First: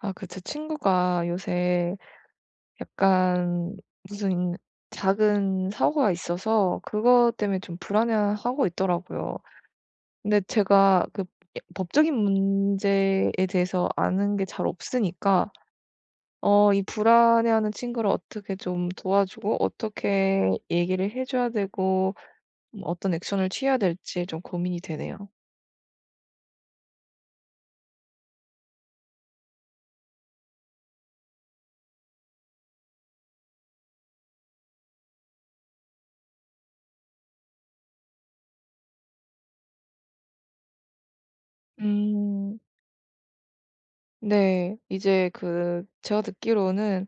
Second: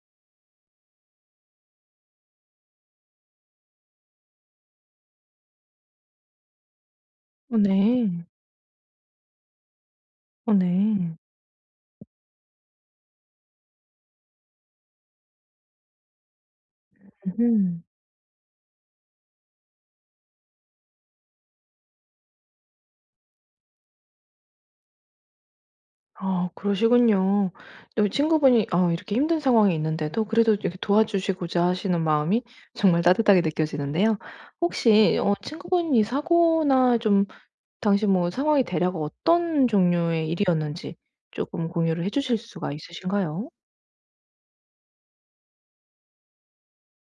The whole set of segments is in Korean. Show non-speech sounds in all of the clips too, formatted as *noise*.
아, 그 제 친구가 요새 약간 무슨 작은 사고가 있어서 그것 어, 때문에 좀 네. 불안해하고 있더라고요. 근데 어, 제가 네. 그, 예, 법적인 문제에 대해서 아는 게 잘 없으니까 이 불안해하는 음. 친구를 어떻게 좀 도와주고 어떻게 얘기를 해 줘야 되고 뭐 어떤 액션을 취해야 될지 좀 고민이 되네요. 아, 그러시군요. 또 친구분이 이렇게 힘든 상황에 있는데도 그래도 이렇게 도와주시고자 하시는 마음이 정말 따뜻하게 느껴지는데요. 혹시 친구분이 사고나 좀 당시 뭐 상황이 대략 어떤 종류의 일이었는지 조금 공유를 해 주실 음. 수가 있으신가요? 네. 이제 그 제가 듣기로는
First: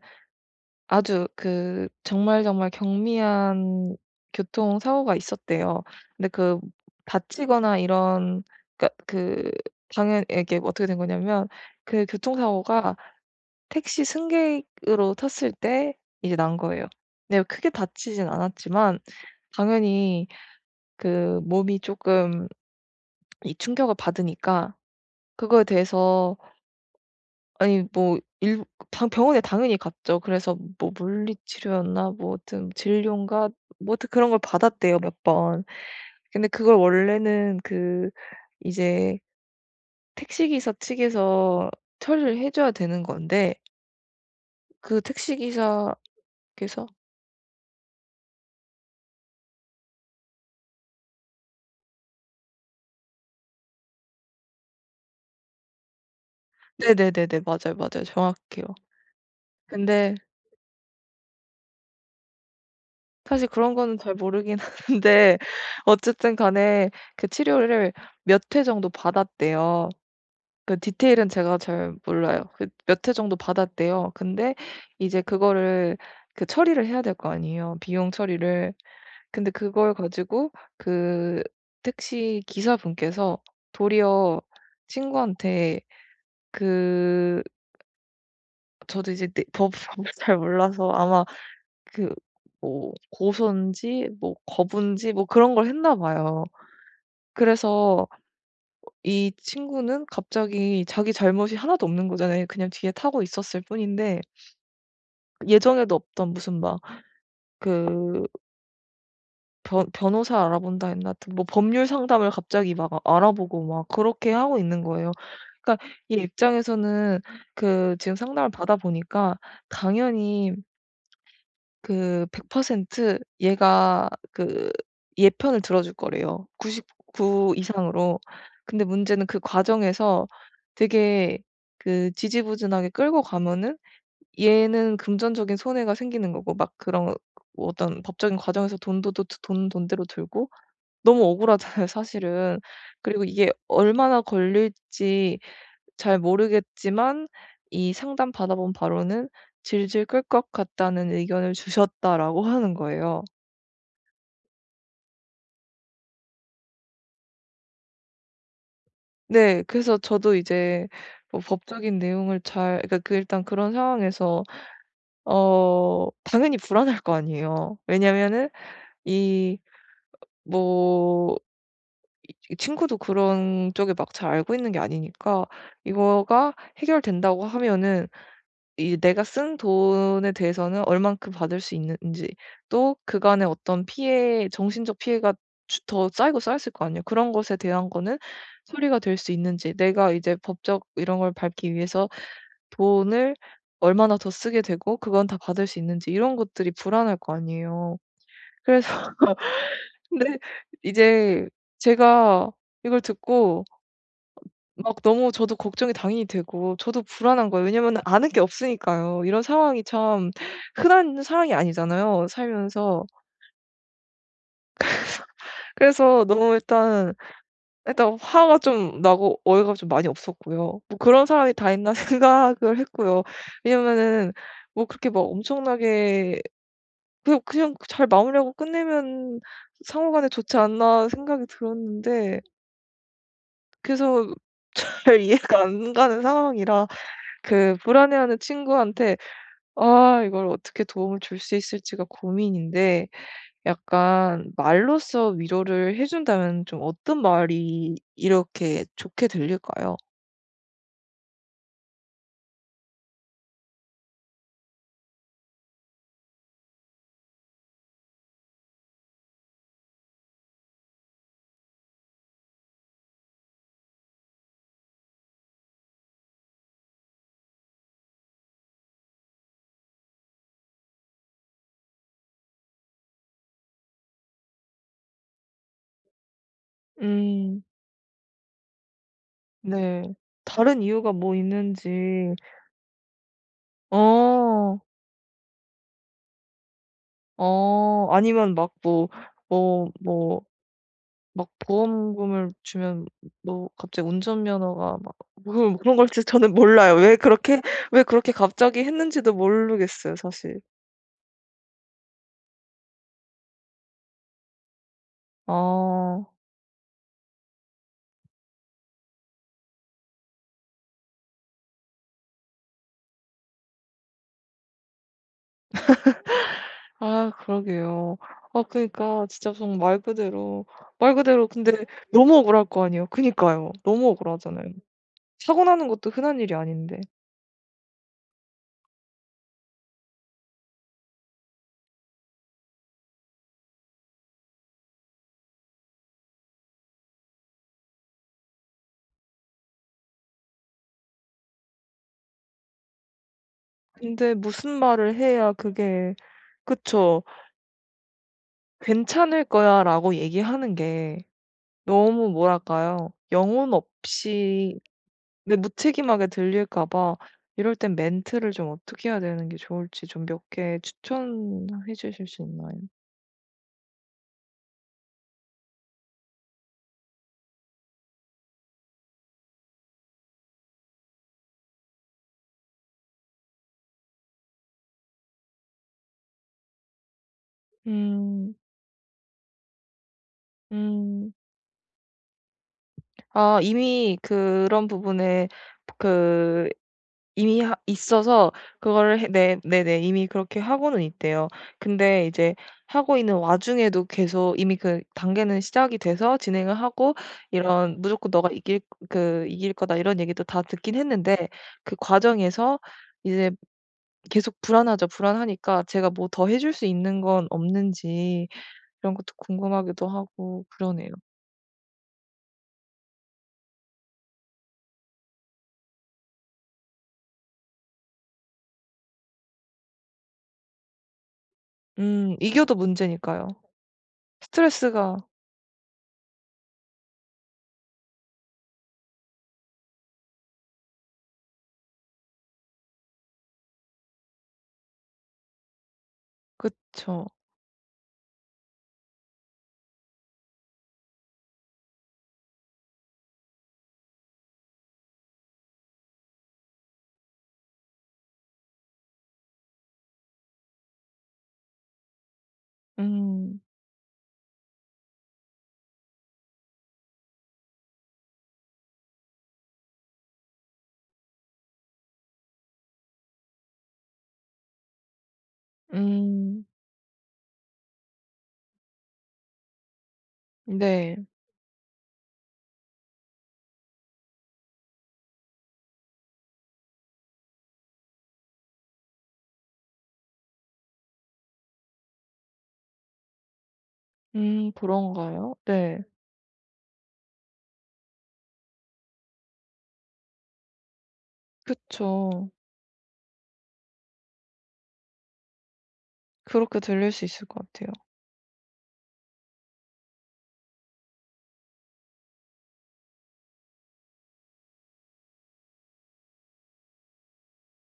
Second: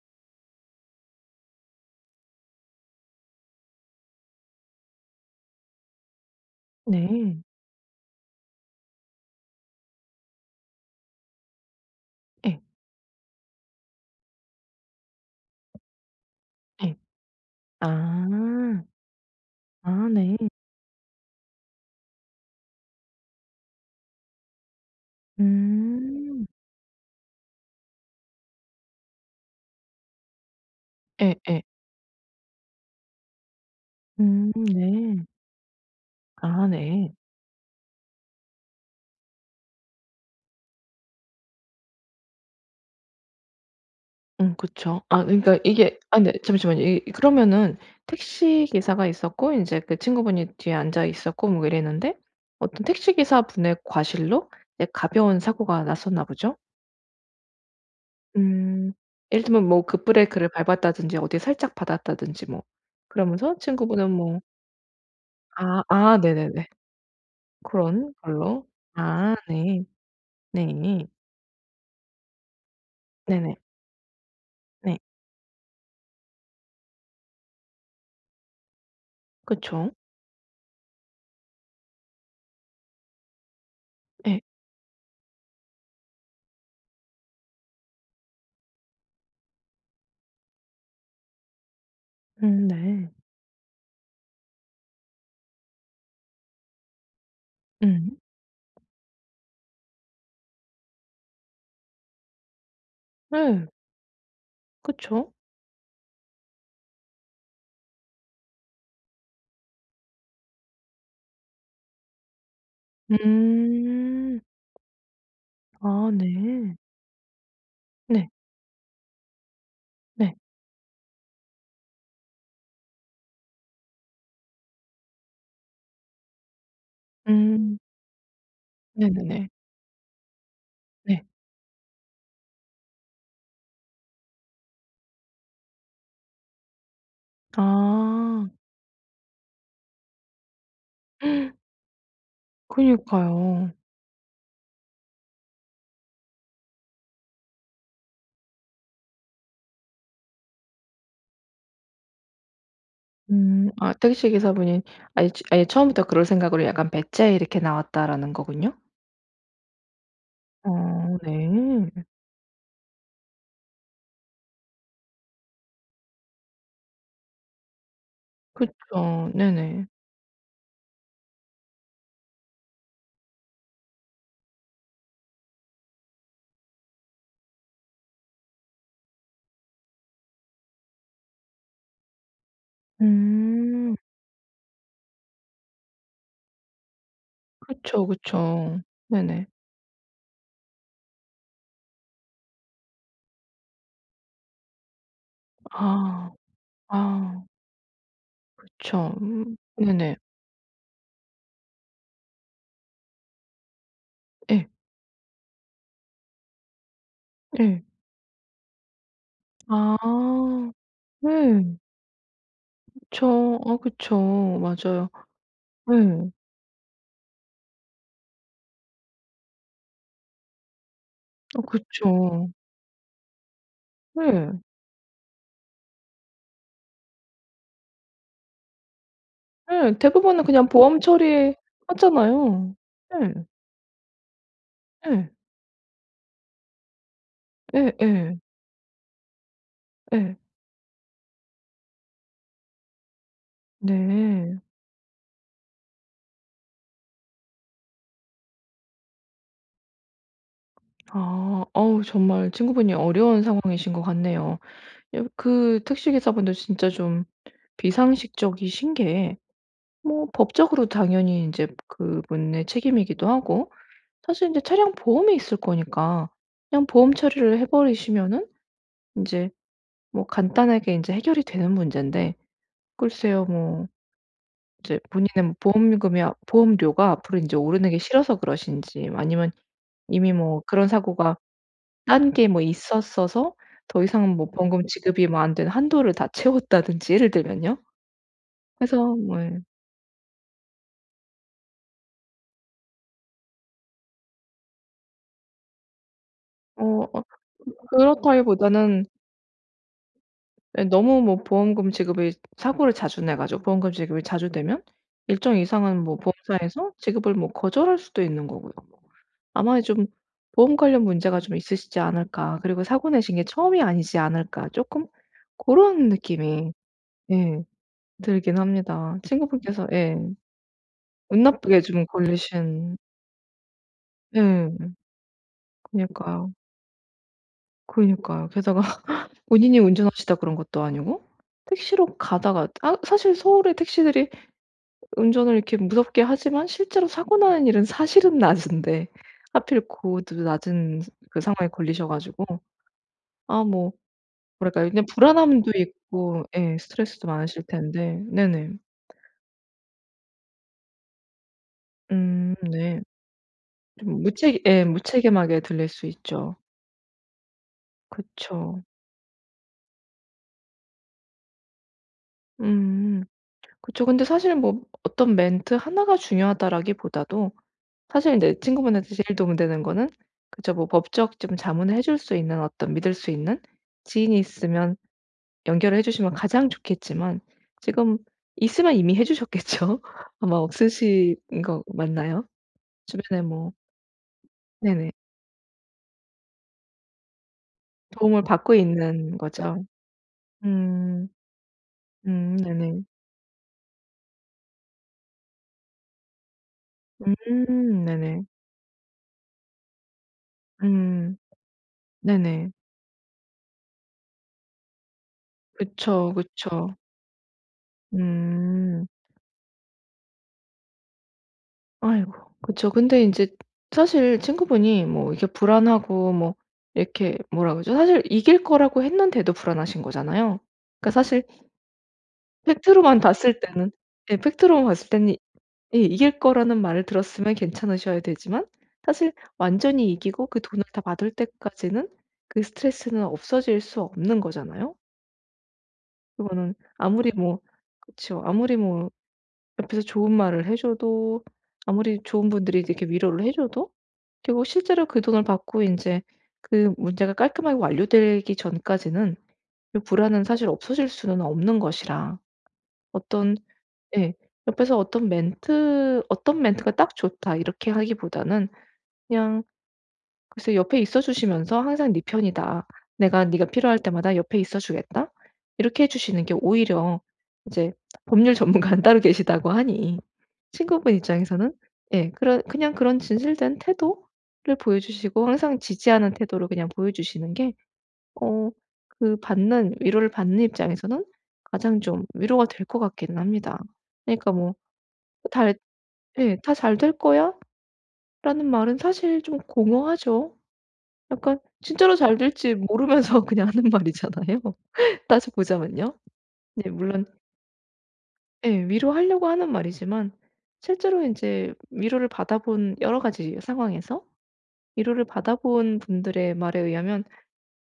아주 그 정말 정말 경미한 교통사고가 있었대요. 근데 그 네. 다치거나 이런, 그러니까 그 당연 이게 어떻게 된 거냐면 그 예. 교통사고가 택시 승객으로 탔을 때 이제 난 거예요. 예. 근데 크게 다치진 아. 않았지만 아, 당연히 네. 그 몸이 조금 이 충격을 받으니까 그거에 대해서 음. 아니 뭐 일 당 병원에 당연히 갔죠. 그래서 뭐 예예. 물리치료였나 뭐 하여튼 진료인가 뭐 하여튼 그런 걸 음, 받았대요, 네. 몇 번. 근데 아, 그걸 네. 원래는 그 이제 택시기사 측에서 처리를 해 줘야 되는 건데 음, 그쵸. 그 아, 그러니까 택시기사께서. 이게 아근 잠시만요. 이 그러면은 택시 기사가 있었고 인제 그 친구분이 뒤에 앉아 있었고 뭐 이랬는데 어떤 택시 기사분의 과실로 이제 가벼운 사고가 났었나 보죠? 네네네네, 맞아요, 맞아요. 정확해요. 음. 예를 들면 뭐 근데 급브레이크를 밟았다든지 어디 살짝 받았다든지 뭐 사실 그러면서 그런 거는 친구분은 잘 뭐. 모르긴 *laughs* 하는데 아, 아, 어쨌든 네네네. 간에 그 치료를 그런 몇 회 걸로. 정도 아, 네. 받았대요. 그 네. 디테일은 제가 잘 몰라요. 그 몇 회 정도 네네. 받았대요. 근데 네. 이제 그거를 그 처리를 해야 될 거 아니에요, 비용 처리를. 근데 그쵸. 그걸 가지고 그 택시 기사분께서 예. 도리어 친구한테 그 저도 이제 네, 법을 *laughs* 잘 몰라서 아마 그 음, 뭐 네. 고소인지 뭐 거부인지 뭐 그런 걸 했나 봐요. 그래서 음. 이 친구는 갑자기 자기 잘못이 하나도 없는 거잖아요. 그냥 뒤에 타고 있었을 예. 뿐인데 그쵸. 예정에도 없던 무슨 막 그 변 변호사 알아본다 했나, 하여튼 뭐 법률 상담을 갑자기 막 알아보고 막 그렇게 음. 하고 있는 거예요. 그러니까 아, 얘 네. 입장에서는 그 지금 네. 상담을 받아 보니까 네. 당연히 그 100% 얘가 그 얘 편을 들어줄 거래요, 99 음. 이상으로. 근데 문제는 그 네네네. 과정에서 네. 되게 그 지지부진하게 끌고 가면은 얘는 금전적인 손해가 생기는 거고 막 그런 어떤 법적인 아. 과정에서 돈도 또 돈 돈대로 들고 너무 *gasps* *laughs* 억울하잖아요, 사실은. 그리고 이게 그니까요. 얼마나 걸릴지 잘 모르겠지만 이 상담 받아본 바로는 "질질 끌 것 같다."는 의견을 주셨다라고 *laughs* 하는 거예요. 음. 아, 택시 기사분이 아예 처음부터 그럴 생각으로 약간 배째 이렇게 나왔다라는 거군요? 네. 그래서 저도 이제 어, 뭐 네. 법적인 내용을 잘, 그러니까 그 일단 그런 상황에서 당연히 불안할 거 아니에요. 왜냐면은 그쵸. 이 네네. 뭐 이 친구도 그런 쪽에 막 잘 알고 있는 게 아니니까 이거가 해결된다고 하면은 이 내가 쓴 돈에 대해서는 얼만큼 받을 수 있는지, 또 그간의 어떤 음. 피해 정신적 피해가 더 쌓이고 쌓였을 거 아니에요. 그런 것에 대한 그쵸, 거는 그쵸. 소리가 될 수 네네. 있는지, 내가 이제 법적 이런 걸 밟기 위해서 돈을 얼마나 더 쓰게 되고 그건 다 받을 수 있는지 아. 이런 것들이 불안할 거 아. 아니에요. 그래서 그쵸. 음. *laughs* 네네. 근데 이제 제가 이걸 듣고 예. 막 너무 저도 걱정이 당연히 되고 저도 불안한 거예요. 예. 왜냐면은 아는 게 없으니까요. 이런 상황이 참 아. 흔한 상황이 네, 아니잖아요, 살면서. 그쵸. 아, 그쵸. 맞아요. 그래서 네. 너무 일단 화가 좀 나고 어이가 좀 많이 없었고요. 뭐 '그런 사람이 어, 다 있나?' *laughs* 그쵸. 생각을 했고요. 왜냐면은 네. 뭐 그렇게 막 엄청나게 그냥 그냥 잘 마무리하고 끝내면 예. 상호 간에 대부분은 좋지 그냥 보험 않나 생각이 들었는데 처리하잖아요. 예. 그래서 *laughs* 잘 예. 이해가 안 가는 상황이라 그 예예. 불안해하는 친구한테 아 예. 이걸 어떻게 도움을 줄 수 있을지가 고민인데 약간 네. 말로써 위로를 해 준다면 좀 어떤 말이 이렇게 좋게 들릴까요? 아. 어우, 정말 친구분이 어려운 상황이신 것 같네요. 여 그 택시기사분들 진짜 좀 비상식적이신 게 뭐 법적으로 당연히 인제 그분의 책임이기도 하고, 사실 인제 차량 보험이 있을 거니까 그냥 보험 처리를 해 버리시면은 인제 뭐 간단하게 인제 해결이 되는 문제인데, 글쎄요. 뭐 이제 본인은 보험금이 아 보험료가 앞으로 인제 음. 오르는 게 싫어서 그러신지, 아니면 네. 이미 뭐 다른 그런 이유가 뭐 사고가 딴 있는지. 게 뭐 있었어서 더 이상은 뭐 어. 보험금 지급이 뭐 안 되는 한도를 다 채웠다든지, 예를 들면요. 아니면 막 뭐 그래서 뭐. 예. 뭐 뭐 막 보험금을 주면 뭐 갑자기 운전면허가 막 뭐 그런 걸지 저는 어 몰라요. 왜 어 그렇게 왜 그렇게 갑자기 그렇다기보다는, 했는지도 모르겠어요, 사실. 예, 너무 뭐 보험금 지급이 사고를 자주 내 가지고 보험금 지급이 자주 되면 일정 이상은 뭐 어. 보험사에서 지급을 뭐 거절할 수도 있는 거고요. 아마 좀 보험 관련 문제가 좀 있으시지 않을까. 그리고 사고 내신 게 처음이 아니지 않을까. 조금 그런 느낌이, 아, 예, 그러게요. 들긴 아 그니까 합니다. 러 진짜 정말 친구분께서, 말 예, 그대로 말 운 그대로 근데 나쁘게 좀 너무 억울할 거 걸리신. 아니에요. 그니까요. 너무 억울하잖아요. 예. 사고 나는 것도 흔한 그니까요. 일이 아닌데. 그니까요. 게다가 *laughs* 본인이 운전하시다 그런 것도 아니고, 택시로 가다가. 사실 서울의 택시들이 운전을 이렇게 무섭게 하지만 실제로 사고 나는 일은 사실은 낮은데, 하필 그 낮은 그 상황에 걸리셔 가지고. 아뭐, 근데 무슨 뭐랄까요. 그냥 말을 해야 불안함도 그게. 있고, 예, 그쵸. 스트레스도 많으실 텐데. 네네. "괜찮을 거야."라고 얘기하는 게 너무 음, 네. 뭐랄까요? 영혼 좀 무책 없이 예, 근데 무책임하게 들릴 수 무책임하게 있죠. 들릴까 봐 이럴 땐 멘트를 좀 그쵸. 어떻게 해야 되는 게 좋을지 좀 몇 개 추천해 주실 수 있나요? 음. 그쵸. 근데 사실 뭐 어떤 멘트 하나가 중요하다라기보다도, 사실 인제 친구분한테 제일 도움 되는 거는, 그쵸, 뭐 법적 좀 자문을 해줄 수 있는 어떤 믿을 수 있는 지인이 있으면 연결을 해 주시면 가장 좋겠지만, 지금 음. 있으면 이미 해 주셨겠죠? *laughs* 아마 음. 없으신 거 맞나요? 주변에 아 뭐. 이미 그런 네네. 부분에 그 이미 하 도움을 있어서 받고 그거를 해. 있는 네, 거죠. 네네. 이미 그렇게 하고는 음. 있대요. 근데 이제 음, 네네. 하고 있는 와중에도 계속 이미 그 단계는 시작이 돼서 진행을 하고 이런 음, "무조건 네네. 너가 이길 거다." 이런 얘기도 다 듣긴 음, 했는데 그 네네. 과정에서 이제 계속 불안하죠. 불안하니까 제가 뭐 그쵸, 더 해줄 수 그쵸. 있는 건 없는지 음. 이런 것도 궁금하기도 하고 그러네요. 아이고. 그쵸. 근데 인제 사실 친구분이 뭐 이게 불안하고 뭐 이렇게, 뭐라 그러죠? 사실 이길 거라고 했는데도 불안하신 거잖아요. 그러니까 사실 이겨도 팩트로만 문제니까요. 봤을 때는, 예, 팩트로만 봤을 스트레스가. 때는. 예. 이길 거라는 말을 들었으면 괜찮으셔야 되지만, 사실 완전히 이기고 그 돈을 다 받을 때까지는 그 스트레스는 없어질 수 없는 거잖아요. 그거는 그쵸. 아무리 뭐그죠 아무리 뭐 옆에서 좋은 말을 해 줘도, 아무리 좋은 분들이 이렇게 위로를 해 줘도, 결국 실제로 그 돈을 받고 이제 그 문제가 깔끔하게 완료되기 전까지는 이 불안은 사실 없어질 수는 없는 것이라, 어떤. 음. 예. 옆에서 어떤 멘트, '어떤 멘트가 딱 좋다.' 이렇게 하기보다는, 그냥, 글쎄, 옆에 있어 주시면서 "항상 네 편이다. 내가 네가 필요할 때마다 옆에 있어 주겠다." 이렇게 해 주시는 게 음. 오히려 이제 법률 전문가는 따로 계시다고 하니 친구분 네. 입장에서는, 예, 그런 그냥 그런 진실된 태도를 보여 주시고 항상 지지하는 태도를 그냥 보여 주시는 게, 어 그 받는, 위로를 받는 입장에서는 가장 좀 위로가 될 것 같기는 합니다. 그러니까 뭐 그런가요? 달 네. 예. "다 잘 될 거야?"라는 말은 사실 좀 공허하죠. 약간 진짜로 잘 그쵸. 될지 모르면서 *laughs* 그냥 하는 말이잖아요. *laughs* 따져 보자면요. 그렇게 네, 들릴 수 물론, 있을 것 같아요. 예, 위로하려고 하는 말이지만 실제로 이제 위로를 받아본 여러 가지 상황에서 위로를 받아본 분들의 말에 의하면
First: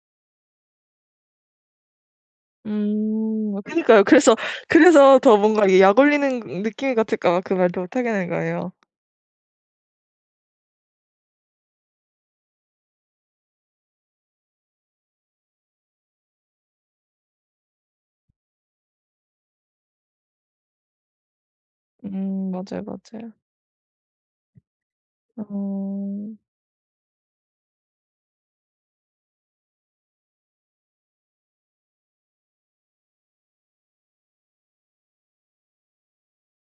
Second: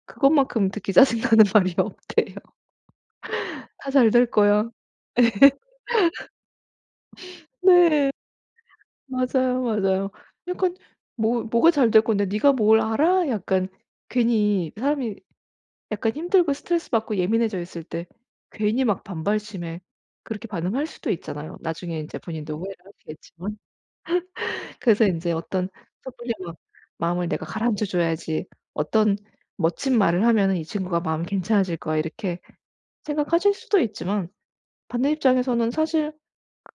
그것만큼 듣기 짜증나는 *laughs* 말이 없대요. 음. 아, "다 그니까요. 잘 될 그래서 거야." 그래서 더 뭔가 이게 약 올리는 그 느낌이 같을까 봐 그 말도 못 네. 하겠는 거예요. 맞아요, 맞아요. 약간 "뭐가 잘 될 건데 네가 뭘 알아?" 약간 괜히 사람이 약간 힘들고 스트레스받고 예민해져 있을 때 괜히 막 반발심에 그렇게 반응할 수도 있잖아요. 나중에 인제 음. 본인도 후회를 맞아요, 맞아요. 하시겠지만. *laughs* 그래서 인제 어떤, 섣불리 어. 막 마음을 내가 가라앉혀 줘야지 어떤 멋진 말을 하면은 '이 친구가 마음이 괜찮아질 거야.' 이렇게 생각하실 수도 있지만, 반대 입장에서는 사실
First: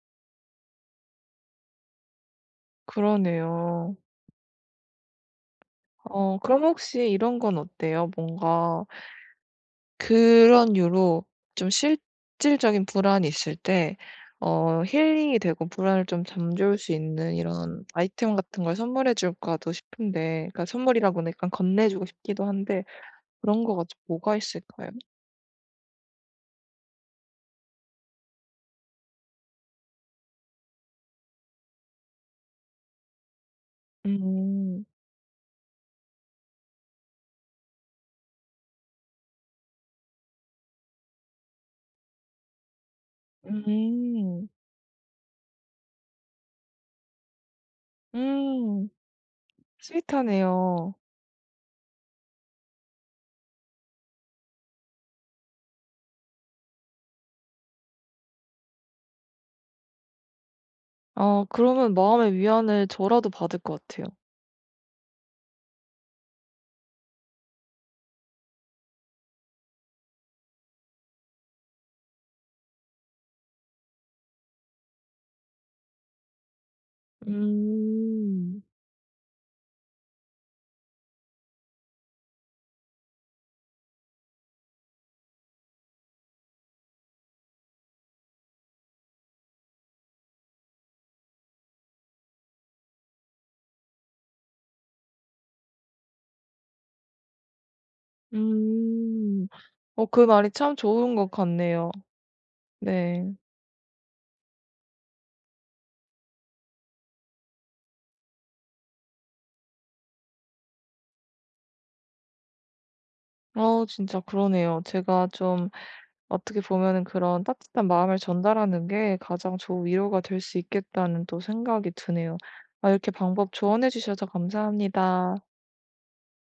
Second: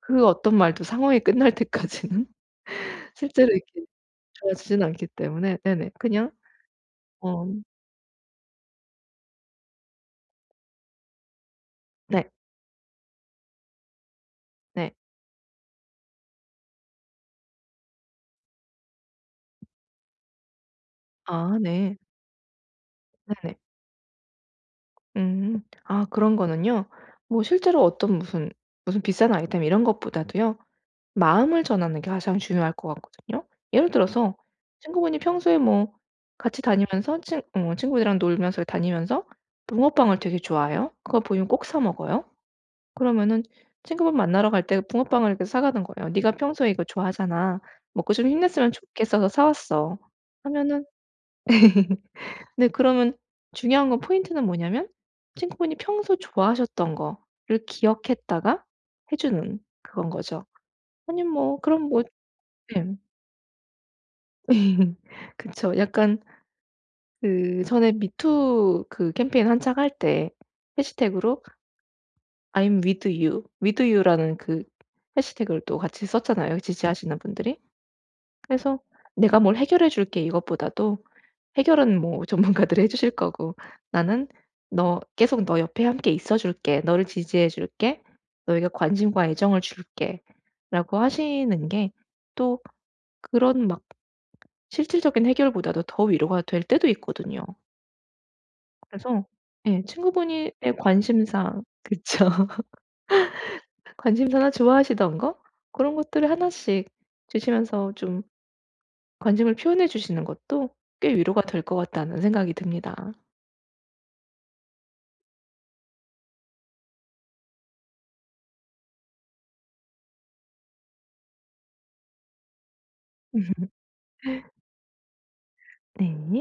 그 어떤 말도 상황이 끝날 때까지는 *laughs* 실제로 이렇게 그러네요. 좋아지진 않기 때문에. 네네. 그냥. 그럼 혹시 이런 어, 건 어때요? 뭔가 그런 이유로 좀 네. 실질적인 불안이 있을 때 네. 힐링이 되고 불안을 좀 잠재울 수 있는 이런 아이템 같은 걸 선물해 줄까도 싶은데 그러니까 선물이라고는 약간 아, 건네 네. 주고 싶기도 한데 네네. 그런 거가 좀 뭐가 있을까요? 음. 아, 그런 거는요, 뭐 실제로 어떤 무슨 비싼 아이템 이런 것보다도요, 마음을 전하는 게 가장 중요할 것 같거든요. 예를 들어서 음. 친구분이 평소에 뭐 같이 다니면서 친 어 친구들이랑 놀면서 다니면서 붕어빵을 되게 좋아해요. 그거 보이면 꼭 사 먹어요. 그러면은 친구분 음. 만나러 갈 때 붕어빵을 이렇게 사 가는 거예요. "네가 평소에 이거 좋아하잖아. 먹고 좀 힘냈으면 음. 좋겠어서 사 왔어." 하면은, 스윗하네요. 네, 그러면, 중요한 건, 포인트는 뭐냐면 친구분이 평소 좋아하셨던 거를 기억했다가 해 주는, 그건 거죠. 아니 뭐 그럼 그러면 뭐. 마음의 위안을 네. 저라도 받을 것 같아요. *laughs* 그쵸. 약간 그 전에 미투 그 캠페인 한창 할 때 해시태그로 "I'm with you, with you라는 그 해시태그를 또 같이 썼잖아요, 지지하시는 분들이. 음. 그래서 "내가 뭘 해결해 줄게" 이것보다도, 해결은 뭐 *laughs* 전문가들이 해 주실 거고, "나는 너 계속 너 옆에 함께 있어 줄게. 너를 지지해 줄게. 너에게 관심과 애정을 줄게."라고 하시는 게 또 그런 막 실질적인 해결보다도 더 위로가 될 때도 있거든요. 그래서, 음. 예, 그 말이 친구분의 참 좋은 것 관심사. 같네요. 그쵸. *laughs* 네. 관심사나 좋아하시던 거, 그런 것들을 하나씩 주시면서 좀 관심을 표현해 주시는 것도 꽤 위로가 될 것 같다는 생각이 듭니다. 진짜 그러네요. 제가 좀 어떻게 보면은 그런 따뜻한 마음을 전달하는 게 가장 좋은 위로가 될 수 있겠다는 또 생각이 드네요. 아, 이렇게 방법 조언해 주셔서 *laughs* 감사합니다. 네.